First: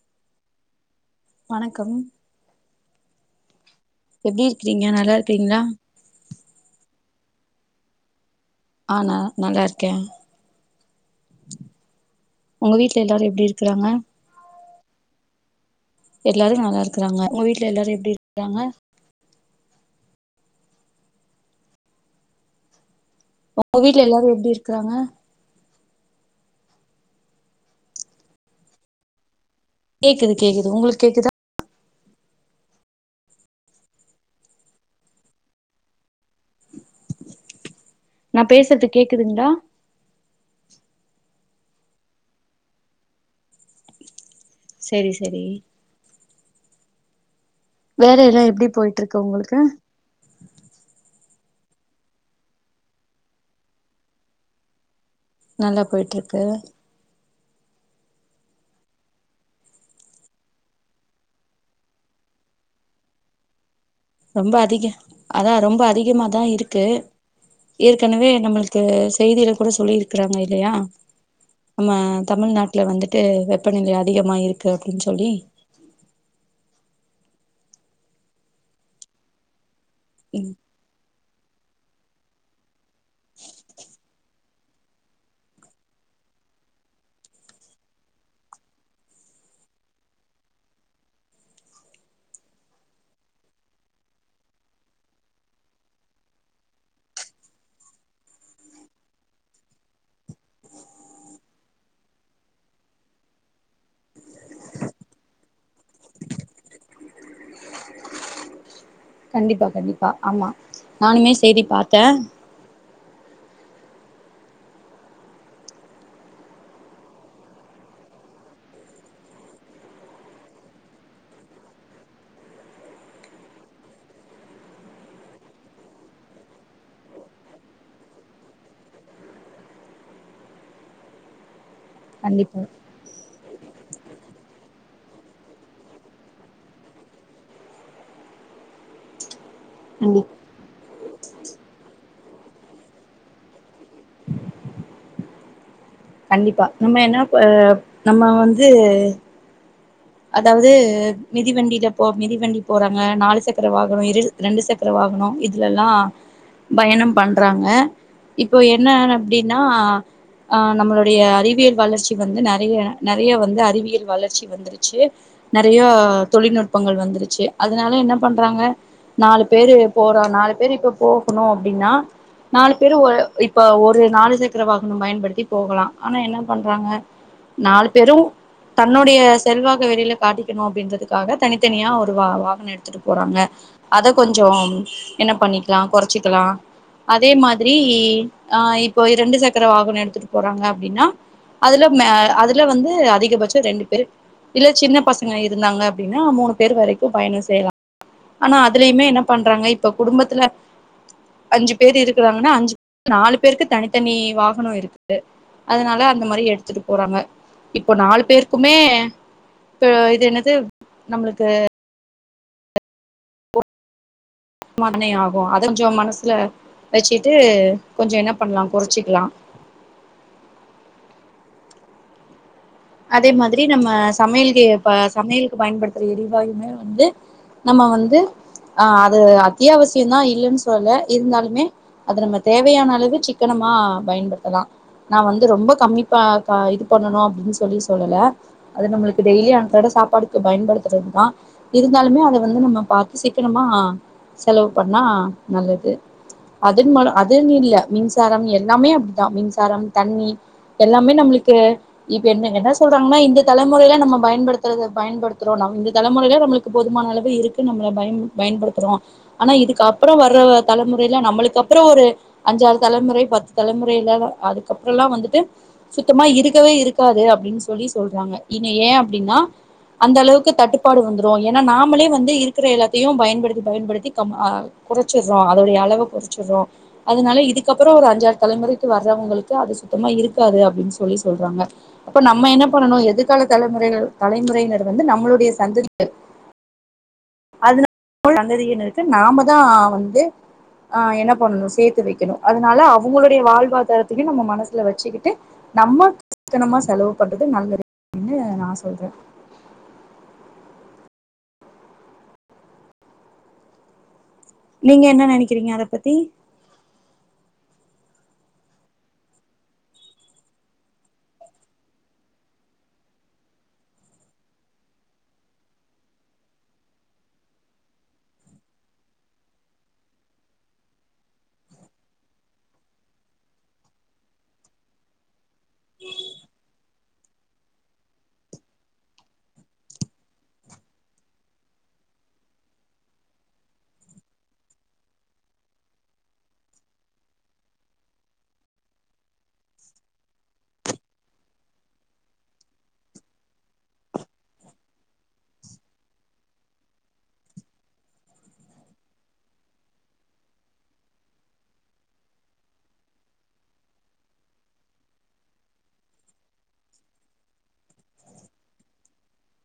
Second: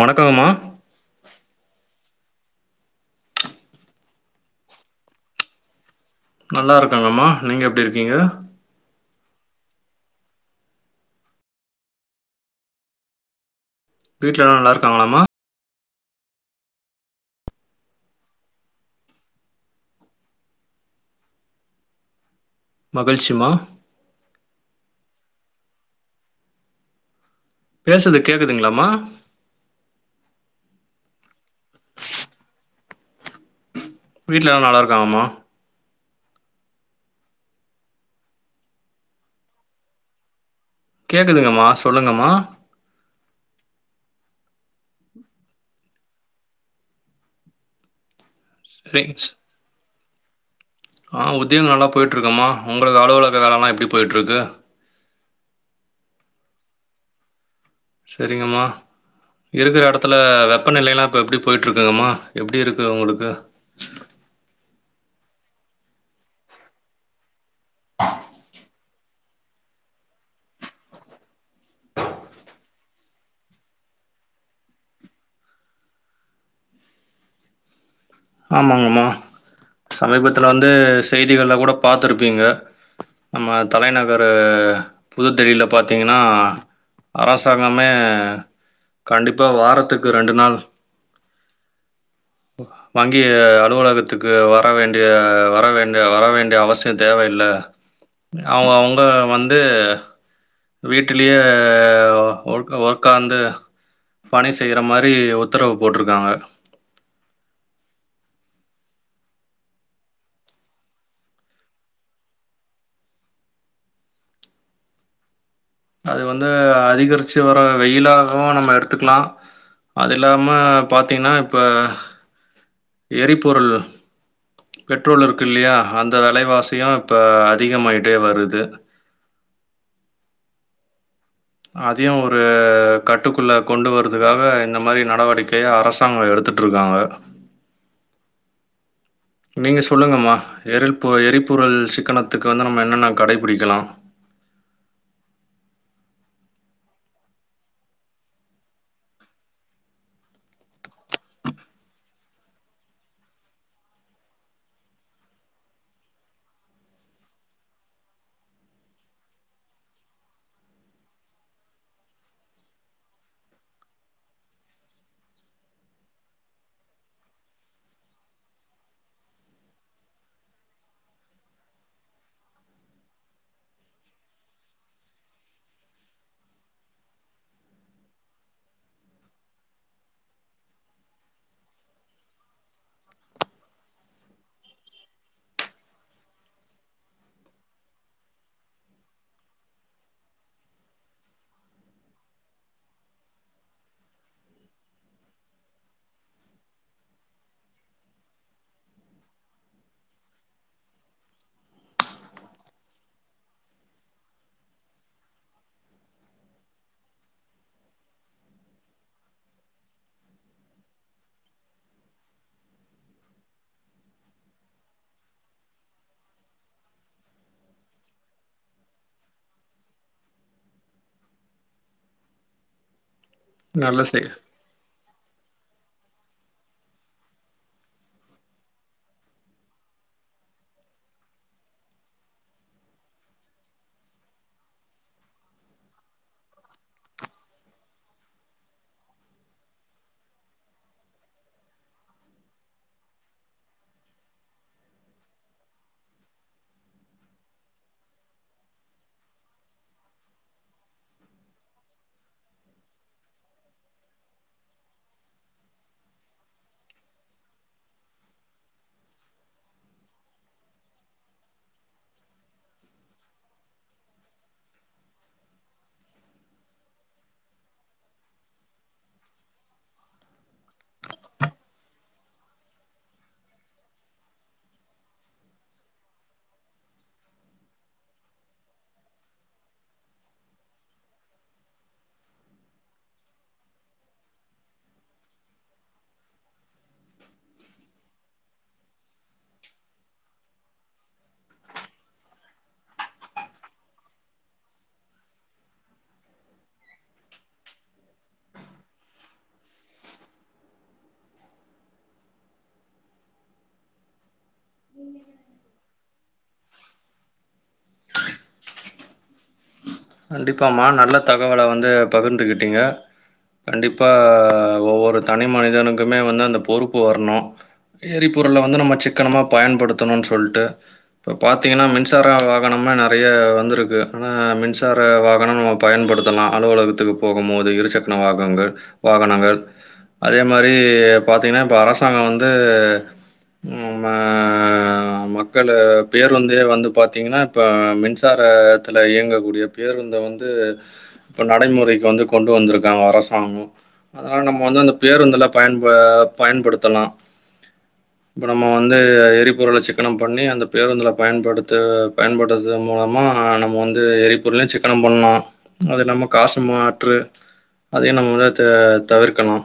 வணக்கங்மா வணக்கம் எப்டி இருக்கிறீங்க நல்லா இருக்கிறீங்களா நல்லா இருக்கங்கம்மா நீங்க எப்டி இருக்கீங்க ஆ, நா நல்லாருக்கே உங்க வீட்ல எல்லாரு எப்டி இருக் வீட்ல எல்லா நல்லாருக் காங்ளாமா எல்லாரு நல்லா இருக்கறாங்க உங்க வீட்ல எல்லாரு எப்டி இருக்கறாங்க மகிழ்ச்சிம்மா. உங்க வீட்ல எல்லாரு எப்டி இரு க்கறாங்க பேசற்து கேக்குதுங்களாமா கேக்குது கேக்குது உங்களுக் கேக்குதா வீட்ல எல்லா நல்லாருக்காங்கமா நா பேசற்து கேக்குதுங்களா கேக்குதுங்கம்மா சொல்லுங்கம்மா செரி செரி வேல எல்லா எப்டி சரிங்க போய்ட்ருக்கு ஸ் உங்களுக்கு ஆ உத்யோகோ நல்லா போய்ட்ருக்கும்மா உங்களுக்கு அலுவலக வேலல்லா எப்டி போய்ட்ருக்கு நல்லா போய்ட்ருக்கு செரிங்கம்மா இருக்கற எடத்துல வெப்பநிலையெல்லா இப்ப எப்டி போய்ட்ருக்குங்கம்மா எப்டி இருக்கு உங்களுக்கு ரொம்ப அதிக அதா ரொம்ப அதிகமாதா இருக்கு ஏற்கனவே நம்மளுக்கு செய்தில கூட சொல்லியிருக்கறாங்க இல்லையா நம்ம தமிழ்நாட்ல வந்துட்டு வெப்பநிலை அதிகமா இருக்கு அப்டின் சொல்லி ஆமாங்கம்மா சமீபத்துல ம் வந்து செய்திகள்ல கூட பாத்துருப்பீங்க நம்ம தலைநகரு அ புதுதெரில பாத்தீங்னா அரசாங்கமே கண்டிப்பா வாரத்துக்கு ரெண்டு நாள் வங்கி அலுவலகத்துக்கு வர வேண்டிய வர வேண் வர வேண்டிய அவசியோ தேவயில்ல அவுங்கவுங்க வந்து வீட்டிலயே ஒக் ஒக்காந்து பணி செய்ற மாரி உத்தரவு போட்ருக்காங்க கண்டிப்பா கண்டிப்பா ஆமா நானுமே செய்தி பாத்தே அது வந்து அதிகரிச்சு வர்ற வெயிலாகவூ நம்ம எடுத்துக்லா அதில்லாம பாத்தீங்னா இப்ப எரிபொருள் பெட்ரோல் இருக்கில்லியா அந்த வெலவாசியூ இப்ப அதிகமாயிட்டே வருது அதையூ ஒரு கண்டிப்பா கட்டுக்குள்ள கொண்டு வர்றதுக்காக இந்த மாரி நடவடிக்கைய அரசாங்கோ எடுத்துட்ருக்காங்க நீங்க கண்டி சொல்லுங்கம்மா எரிப் போ எரிபொருள் சிக்கனத்துக்கு வந்து நம்ம என்னென்ன கடைபிடிக்கணூ கண்டிப்பா நம்ம என்ன ப நம்ம வந்து அதாவ்து மிதிவண்டியில போ மிதிவண்டி போறாங்க நாலு சக்கர வாகனோ இரு ரெண்டு சக்கர வாகனோ இதுலல்லா பயணம் பண்றாங்க இப்ப என்ன அப்டின்னா ஆ நம்ளுடைய அறிவியல் வளர்ச்சி வந்து நெறைய நெறைய வந்து அறிவியல் வளர்ச்சி வந்திரு ச்சு நெறைய தொழில்நுட்பங்கள் வந்துருச்சு அதனால என்ன பண்றாங்க நாலு பேரு போறோ நாலு பேர் இப்ப போகணூ அப்டின்னா. நாலு பேரூ ஒ இப்ப ஒரு நாலு சக்கர வாகனோ பயன்படுத்தி போகலா ஆனா என்ன பண்றாங்க நாலு பேரும் தன்னுடைய செல்வாக்க வெளியில காட்டிக்கணூ அப்படின்றதுக்காக தனித்தனியா ஒரு வாகனோ எடுத்துட்டு போறாங்க அத கொஞ்சோ என்ன பண்ணிக்லா கொறைச்சிக்லா அதே மாத்ரி ஆ இப்போ இரண்டு சக்கர வாகனோ எடுத்துட்டு போறாங்க அப்டின்னா அதுல மே அதுல வந்து அதிகபட்சோ ரெண்டு பேர் இல்ல சின்ன பசங்க இருந்தாங்க அப்டின்னா மூணு பேர் வரைக்கூ பயணோ செய்யலா ஆனா அதுலயுமே என்ன பண்றாங்க இப்ப குடும்பத்துல அஞ்சு பேர் இருக்குறாங்கன்னா அஞ்சு நாலு பேருக்கு தனித்தனி வாகனோ இருக்கு அதனால அந்த மாரி எடுத்துட்டு போறாங்க இப்போ நாலு பேருக்குமே இப்ப இது என்னது நம்ளுக்கு [inaudible] ஆகூ அத கொஞ்சோ மனசுல வச்சுட்டு கொஞ்சோ என்ன பண்லா கொறைச்சிக்லா அதே மாத்ரி நம்ம நல்ல செய் சமியல் கே பாஸ் சமையலுக்கு பயன்படுத்துற எரிவாயுமே வந்து நம்ம வந்து ஆ அது அத்தியாவசியந்தா இல்லனு சொல்லல இருந்தாலுமே அத நம்ம தேவையானளவு சிக்கனமா பயன்படுத்தலா நா வந்து ரொம்ப கம்மிப்பா க இது பண்ணணூ அப்படின் ஸ் சொல்லி சொல்லல அது நம்ளுக்கு டெய்லி அன்றாட சாப்பாடுக்கு பயன்படுத்துறது தா இருந்தாலுமே அத வந்து நம்ம பாத்து சிக்கனமா செலவு பண்ணா நல்லது அதுக்கு மேல அதுன்னு இல்ல மின்சாரம் எல்லாமே அப்டிதா மின்சாரம், தண்ணி எல்லாமே நம்மளுக்கு இப் என்னு என்ன சொல்றாங்கன்னா இந்த தலைமுறையில நம்ம பயன்படுத்துறத பயன்படுத்துறோ நம் இந்த தலைமுறையில நம்ளுக்கு போதுமான அளவு இருக்கு நம்மல பயன் பயன்படுத்துறோ ஆனா இதுக்கு அப்றோ வர்ற தலைமுறைல நம்ளுக்கப்றோ ஒரு அஞ்சாறு தலைமுறை பத்து தலைமுறையில அதுக்கப்றல்லா வந்துட்டு சுத்தமா இருக்கவே இருக் காது அப்டின்னு சொல்லி சொல்றாங்க இங்க ஏன் அப்படின்னா அந்தளவுக்கு தட்டுப்பாடு வந்துரூ ஏன்னா நாமளே வந்து இருக்கிற எல்லாத்தையூ பயன்படுத்தி பயன்படுத்தி கம் அ கொறைச்சிற்றோ அதோடய அளவ கொறைச்சிற்றோம்‌ அத்னால இதுக்கப்றோ ஒரு அஞ்சாறு தலைமுறைக்கு வர்றவங்களுக்கு அது சுத்தமா இருக்காது அப்டின்னு சொல்லி சொல்றாங்க அப்ப நம்ம என்ன பண்ணணூ எதிர்கால தலைமுறைகள் தலைமுறையினர் வந்து நம்ளுடைய சந்ததியினர் அத்னால சந்ததியினருக்கு நாமதா வந்து ஆ என்ன பண்ணணூ சேத்து வெக்கணூ அத்னால அவங்களுடைய வாழ்வாதாரத்தையூ நம்ம மனசுல வச்சுக்கிட்டு நம்ம சிக்கனமா செலவு பண்றது நல்லது அப்டின்னு நா சொல்றே நீங்க என்ன நெனைக்கிறீங்க அதபத்தி கண்டிப்பாம்மா நல்ல தகவல வந்து பகுர்ந்துகிட்டீங்க கண்டிப்பா ஒவ்வொரு தனி மனிதனுக்குமே வந்து அந்த பொறுப்பு வரணூ எரிபொருள வந்து நம்ம சிக்கனமா பயன்படுத்தணூ சொல்லிட்டு இப்ப பாத்தீங்னா மின்சார வாகனோலா நறைய வந்துருக்கு ஆனா மின்ஸ் மின்சார வாகனோ நம்ம பயன்படுத்தலா அலுவலகத்துக்கு போகும்போது இருசக்கன வாகங்கள் வாகனங்கள் அதே மாரி பாத்தீங்னா இப்போ அரசாங்கோ வந்து ம் அ மக்கள பேருந்தே வந்து பாத்தீங்னா இப்போ மின்சாரத்துல இயங்கக்கூடியப் பேருந்த வந்து இப்ப நடைமுறைக்கு வந்து கொண்டு வந்திருக்காங்க அரசாங்கோ அதனால நம்ம வந்து அந்த பேருந்துள பயன்ப பயன்படுத்தலா இப்ப நம்ம வந்து எரிபொருள சிக்கனோ பண்ணி அந்த பேருந்துள பயன்படுத்த பயன்படுத்துறது மூலமா நம்ம வந்து எரிப் பொருள சிக்கனோ பண்ணூ அது நம்ம காசு மாற்று நம்ம வந்து த தவிர்க்கணூ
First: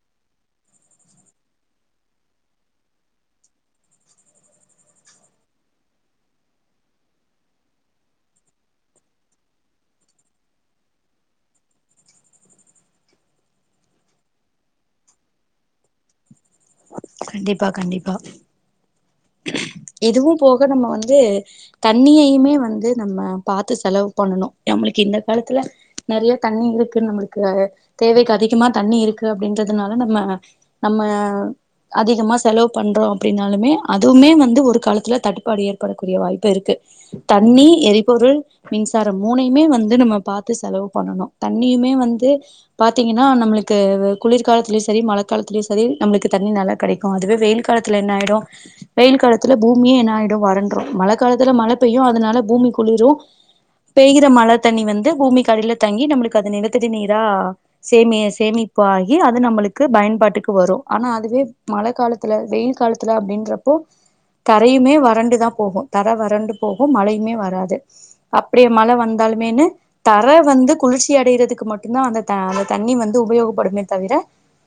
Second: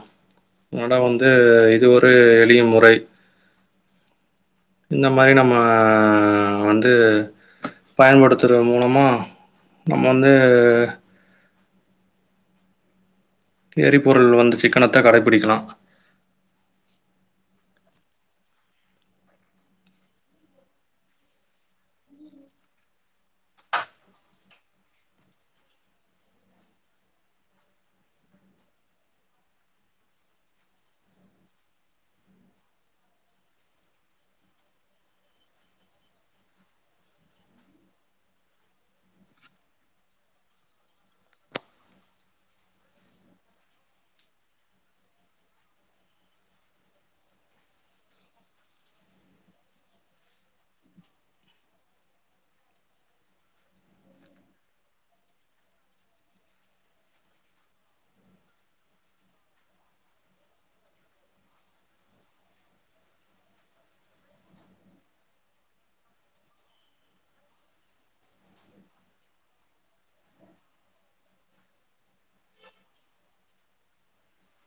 அதோட வந்து இது ஒரு எளிய முறை இந்த மாரி நம்ம ஆ வந்து பயன்படுத்துறது மூலமா நம்ம வந்து எரிபொருள் வந்து சிக்கனத்த கடைபிடிக்கலா கண்டிப்பா கண்டிப்பா இதுவூ போக நம்ம வந்து தண்ணியையுமே வந்து நம்ம பாத்து செலவு பண்ணணூ நம்மளுக்கு இந்த காலத்துல நறைய தண்ணி இருக்கு நம்மளுக்கு தேவைக்கு அதிகமா தண்ணி இருக்கு அப்டின்றதுனால நம்ம நம்ம அதிகமா செலவு பண்றோம அப்டின்னாலுமே அதுவுமே வந் ந்து ஒரு காலத்துல தட்டுப்பாடு ஏற்படக்கூடிய வாய்ப்பு இருக்கு. தண்ணி, எரிபொருள், மின்சாரம், மூனையுமே வந்து நம்ம பாத்து செலவு பண்ணணூ தண்ணியுமே வந்து பாத்தீங்னா நம்ளுக்கு குளிர்காலத்திலயூ செரி மழ காலத்திலயூ செரி நம்ளுக்கு தண்ணி நல்லா கெடைக்கூ அதுவே வெயில் காலத்துல என்னாயிடூ வெயில் காலத் காலத்துல பூமியே என்னாயிடும் வறண்ட்ரூ மழ காலத்துல மழ பெய்யூ அத்னால பூமி குளிரூ பெய்யிற மழ தண்ணி வந்து பூமிக் கடியில தங்கி நம்ளுக்கு அது நிலத்தடி நீரா சேமி சேமிப்பு ஆகி அது நம்மளுக்கு பயன்பாட்டுக்கு வரூ ஆனா அதுவே மழ காலத்துல வெயில் காலத்துல அப்டின்றப்போ தரையுமே வறண்டுதா போகூ தர வறண்டு போகூ மழையுமே வராது அப்படியே மழை வந்தாலுமேன்னு தர வந்து குளிர்ச்சி அடையறதுக்கு மட்டுந்தா அந்த த அந்த தண்ணி வந்து உபயோகப்படுமே தவிர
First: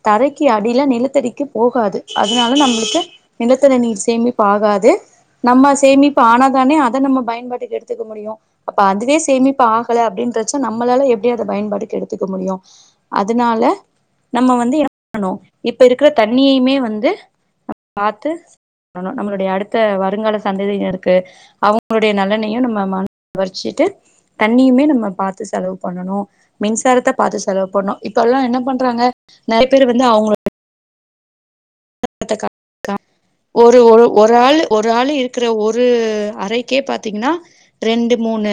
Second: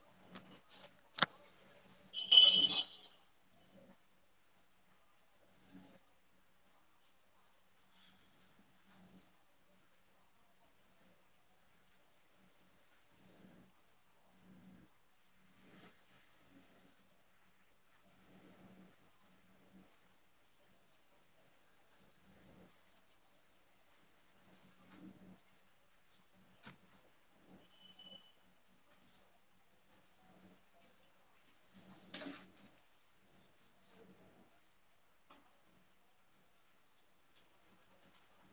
தரைக்கு அடியில நிலத்தடிக்கு போகாது அதனால நம்ளுக்கு நிலத்தடி நீர் சேமி பாகாது நம்ம சேமிப்பு ஆனாதான அத நம்ம பயன்பாட்டுக்கு எடுத்துக்க முடியூ அப்ப அதுவே சேமிப்பு ஆகல அப்படின்றச்ச நம்மளால எப்டி அத பயன்பாட்டுக்கு எடுத்துக்க முடியூ அத்னால நம்ம வந்து என்ன பண்ணணூ இப்ப இருக்கிற தண்ணியயுமே வந்து பாத்து பண்ணூ நம்ளுடைய அடுத்த வருங்கால சந்ததியினருக்கு அவங்களுடைய நலனையூ நம்ம மனசில வச்சிட்டு தண்ணியயுமே நம்ம பாத்து செலவு பண்ணணூ மின்சாரத்த பாத்து செலவு பண்ணணூ இப்பல்லா என்ன பண்றாங்க நறைய பேர் வந்து அவுங் [inaudible] ஒரு ஒரு ஒரு ஆள் ஒரு ஆள் இருக்கிற ஒரு அறைக்கே பாத்தீங்னா ரெண்டு மூணு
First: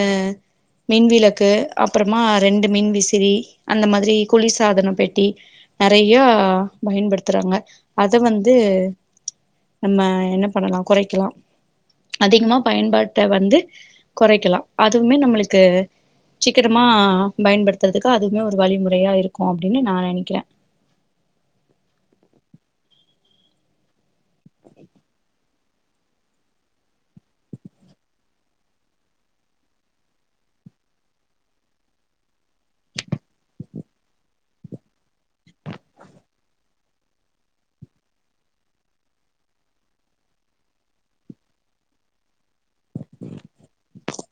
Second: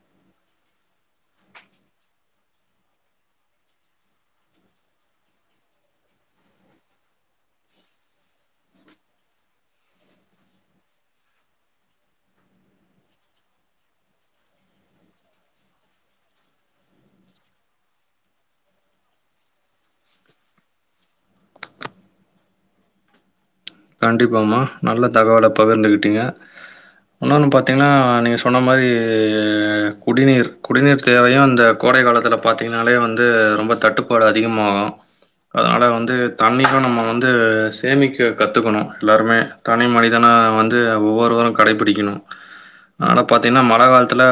மின்விளக்கு, அப்றமா ரெண்டு மின் விசிறி, அந்த மாத்ரி குளிர் சாதனப்பெட்டி நறைய பயன்படுத்துறாங்க அத் து வந்து நம்ம என்ன பண்ணலா கொறைக்கலா அதிகமா பயன்பாட்ட வந்து கொறைக்கலா அதூமே நம்மளுக்கு சீக்கிரமா பயன்படுத்துறதுக்கு அதூமே ஒரு வழிமுறையா இருக்கூ அப்டின்னு நா நெனைக்கிறே கண்டிப்பாமா நல்ல தகவல பகிர்ந்துகிட்டீங்க உற்ன்னொன்னு பாத்தீங்னா நீங்க சொன்ன மாரி குடிநீர் குடிநீர் தேவையூ இந்த கோடை காலத்துல பாத்தீங்னாலே வந்து ரொம்ப தட்டுப்பாடு அதிகமாகூ அதனால வந்து தண்ணிக்கூ நம்ம வந்து சேமிக்க கத்துக்கணூ எல்லாருமே தனி மனிதனா வந்து ஒவ்வொருவரூ கடைபிடிக்கணூ ஆனா பாத்தீங்னா மழ காலத்துல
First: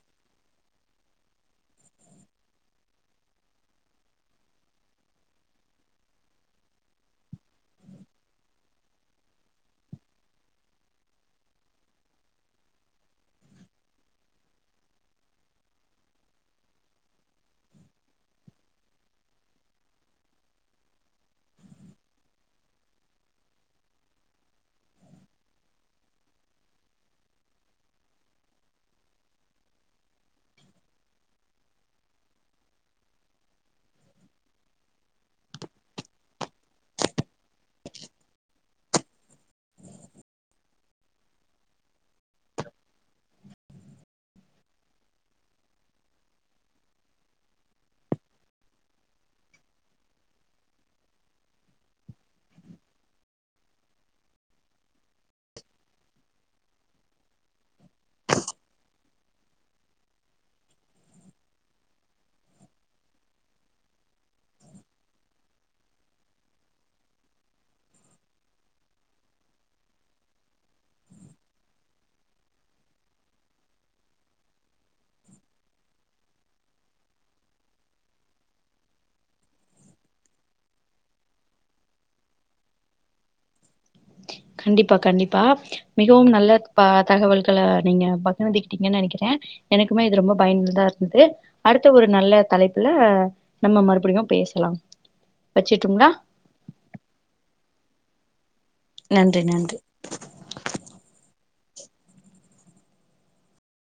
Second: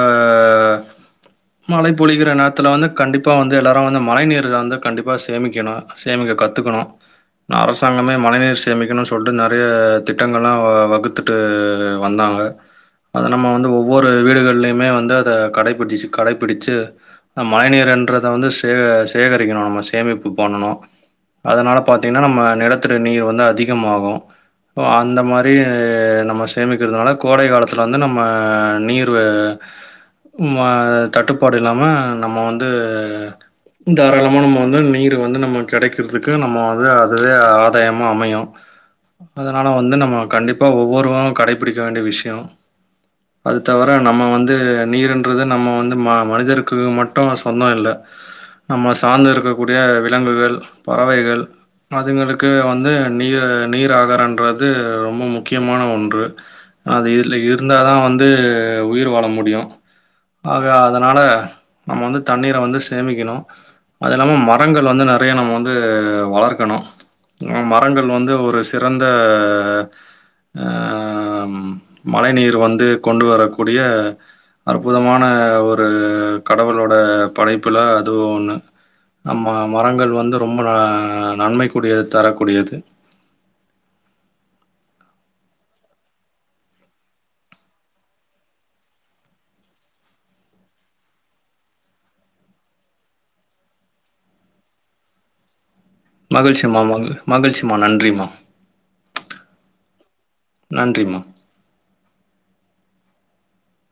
மழை பொழிக்கிற நேரத்துல வந்து கண்டிப்பா வந்து எல்லாரூ வந்து மழை நீர வந்து கண்டிப்பா சேமிக்கணூ சேமிக்க கத்துக்கணூ அரசாங்கமே மழைநீர் ஸ் சேமிக்கணூ சொல்லிட்டு நறைய திட்டங்கள்லா வகுத்துட்டு வந்தாங்க அத நம்ம வந்து ஒவ்வொரு வீடுகள்லயுமே வந்து அத கடைப்பிடிச்சு கடைப்பிடிச்சு மழை நீீரன்றத வந்து சேக சேகரிக்கணூ நம்ம சேமிப்பு பண்ணூ அதனால பாத்தீங்னா நம்ம நெலத்தடி நீர் வந்து அ திகமாகூ அந்த மாரி நம்ம சேமிக்கிறதுனால கோடை காலத்துல வந்து நம்ம நீர் ம தட்டுப்பாடு இல்லாம நம்ம வந்து தாராளமா நம்ம வந்து நீர் வந்து நம்ம கெடைக்கிறதுக்கு நம்ம வந்து அதுவே ஆதாயமா அமையூ அதனால வந்து நம்ம கண்டிப்பா ஒவ்வொருவரூ கடைபிடிக்க வேண்டிய விஷ்யோ அது தவிர நம்ம வந்து நீருன்றது நம்ம வந்து ம மனிதருக்கு மட்டூ சொந்தோ இல்ல நம்ம சாந்து இருக்கக்கூடிய விலங்குகள பறவைகள் அதுங்களுக்கு வந்து நீ நீராகாரன்றது ரொம்ப முக்கியமான ஒன்று அதுல இர் இருந்தா தா வந்து உயிர் வாழ முடியூ ஆக அதனால நம்ம வந்து தண்ணீர வந்து சேமிக்கணூ அது இல்லாம மரங்கள் வந்து நறைய நம்ம வந்து வளர்க்கணூ ம ரங்கள் வந்து ஒரு சிறந்த ஆ மழை நீர் வந்து கொண்டு வரக்கூடிய அற்புதமான ஒரு கடவுளோட படைப்புல அதவூ ஒன்னு நம்ம மரங்கள் வந்து ரொம்ப நன்மைக்குடையது தரக்கூடியது ச [inaudible] கண்டிப்பா கண்டிப்பா மிகவும் நல்ல ப தகவல்களை நீங்க பகிர்திக்கிட்டீங்கன்னு நெனைக்கிறே எனக்குமே இது ரொம்ப பயனுள்ளதா இருந்தது அடுத்த ஒரு நல்ல தலைப்புல நம்ம மறுபடியு பேசலாம் வச்ச மகிழ்ச்சி மா மா மகிழ்ச்சி ம்மா நன்றிம்மா நன்றி நன்றி நன்றிமா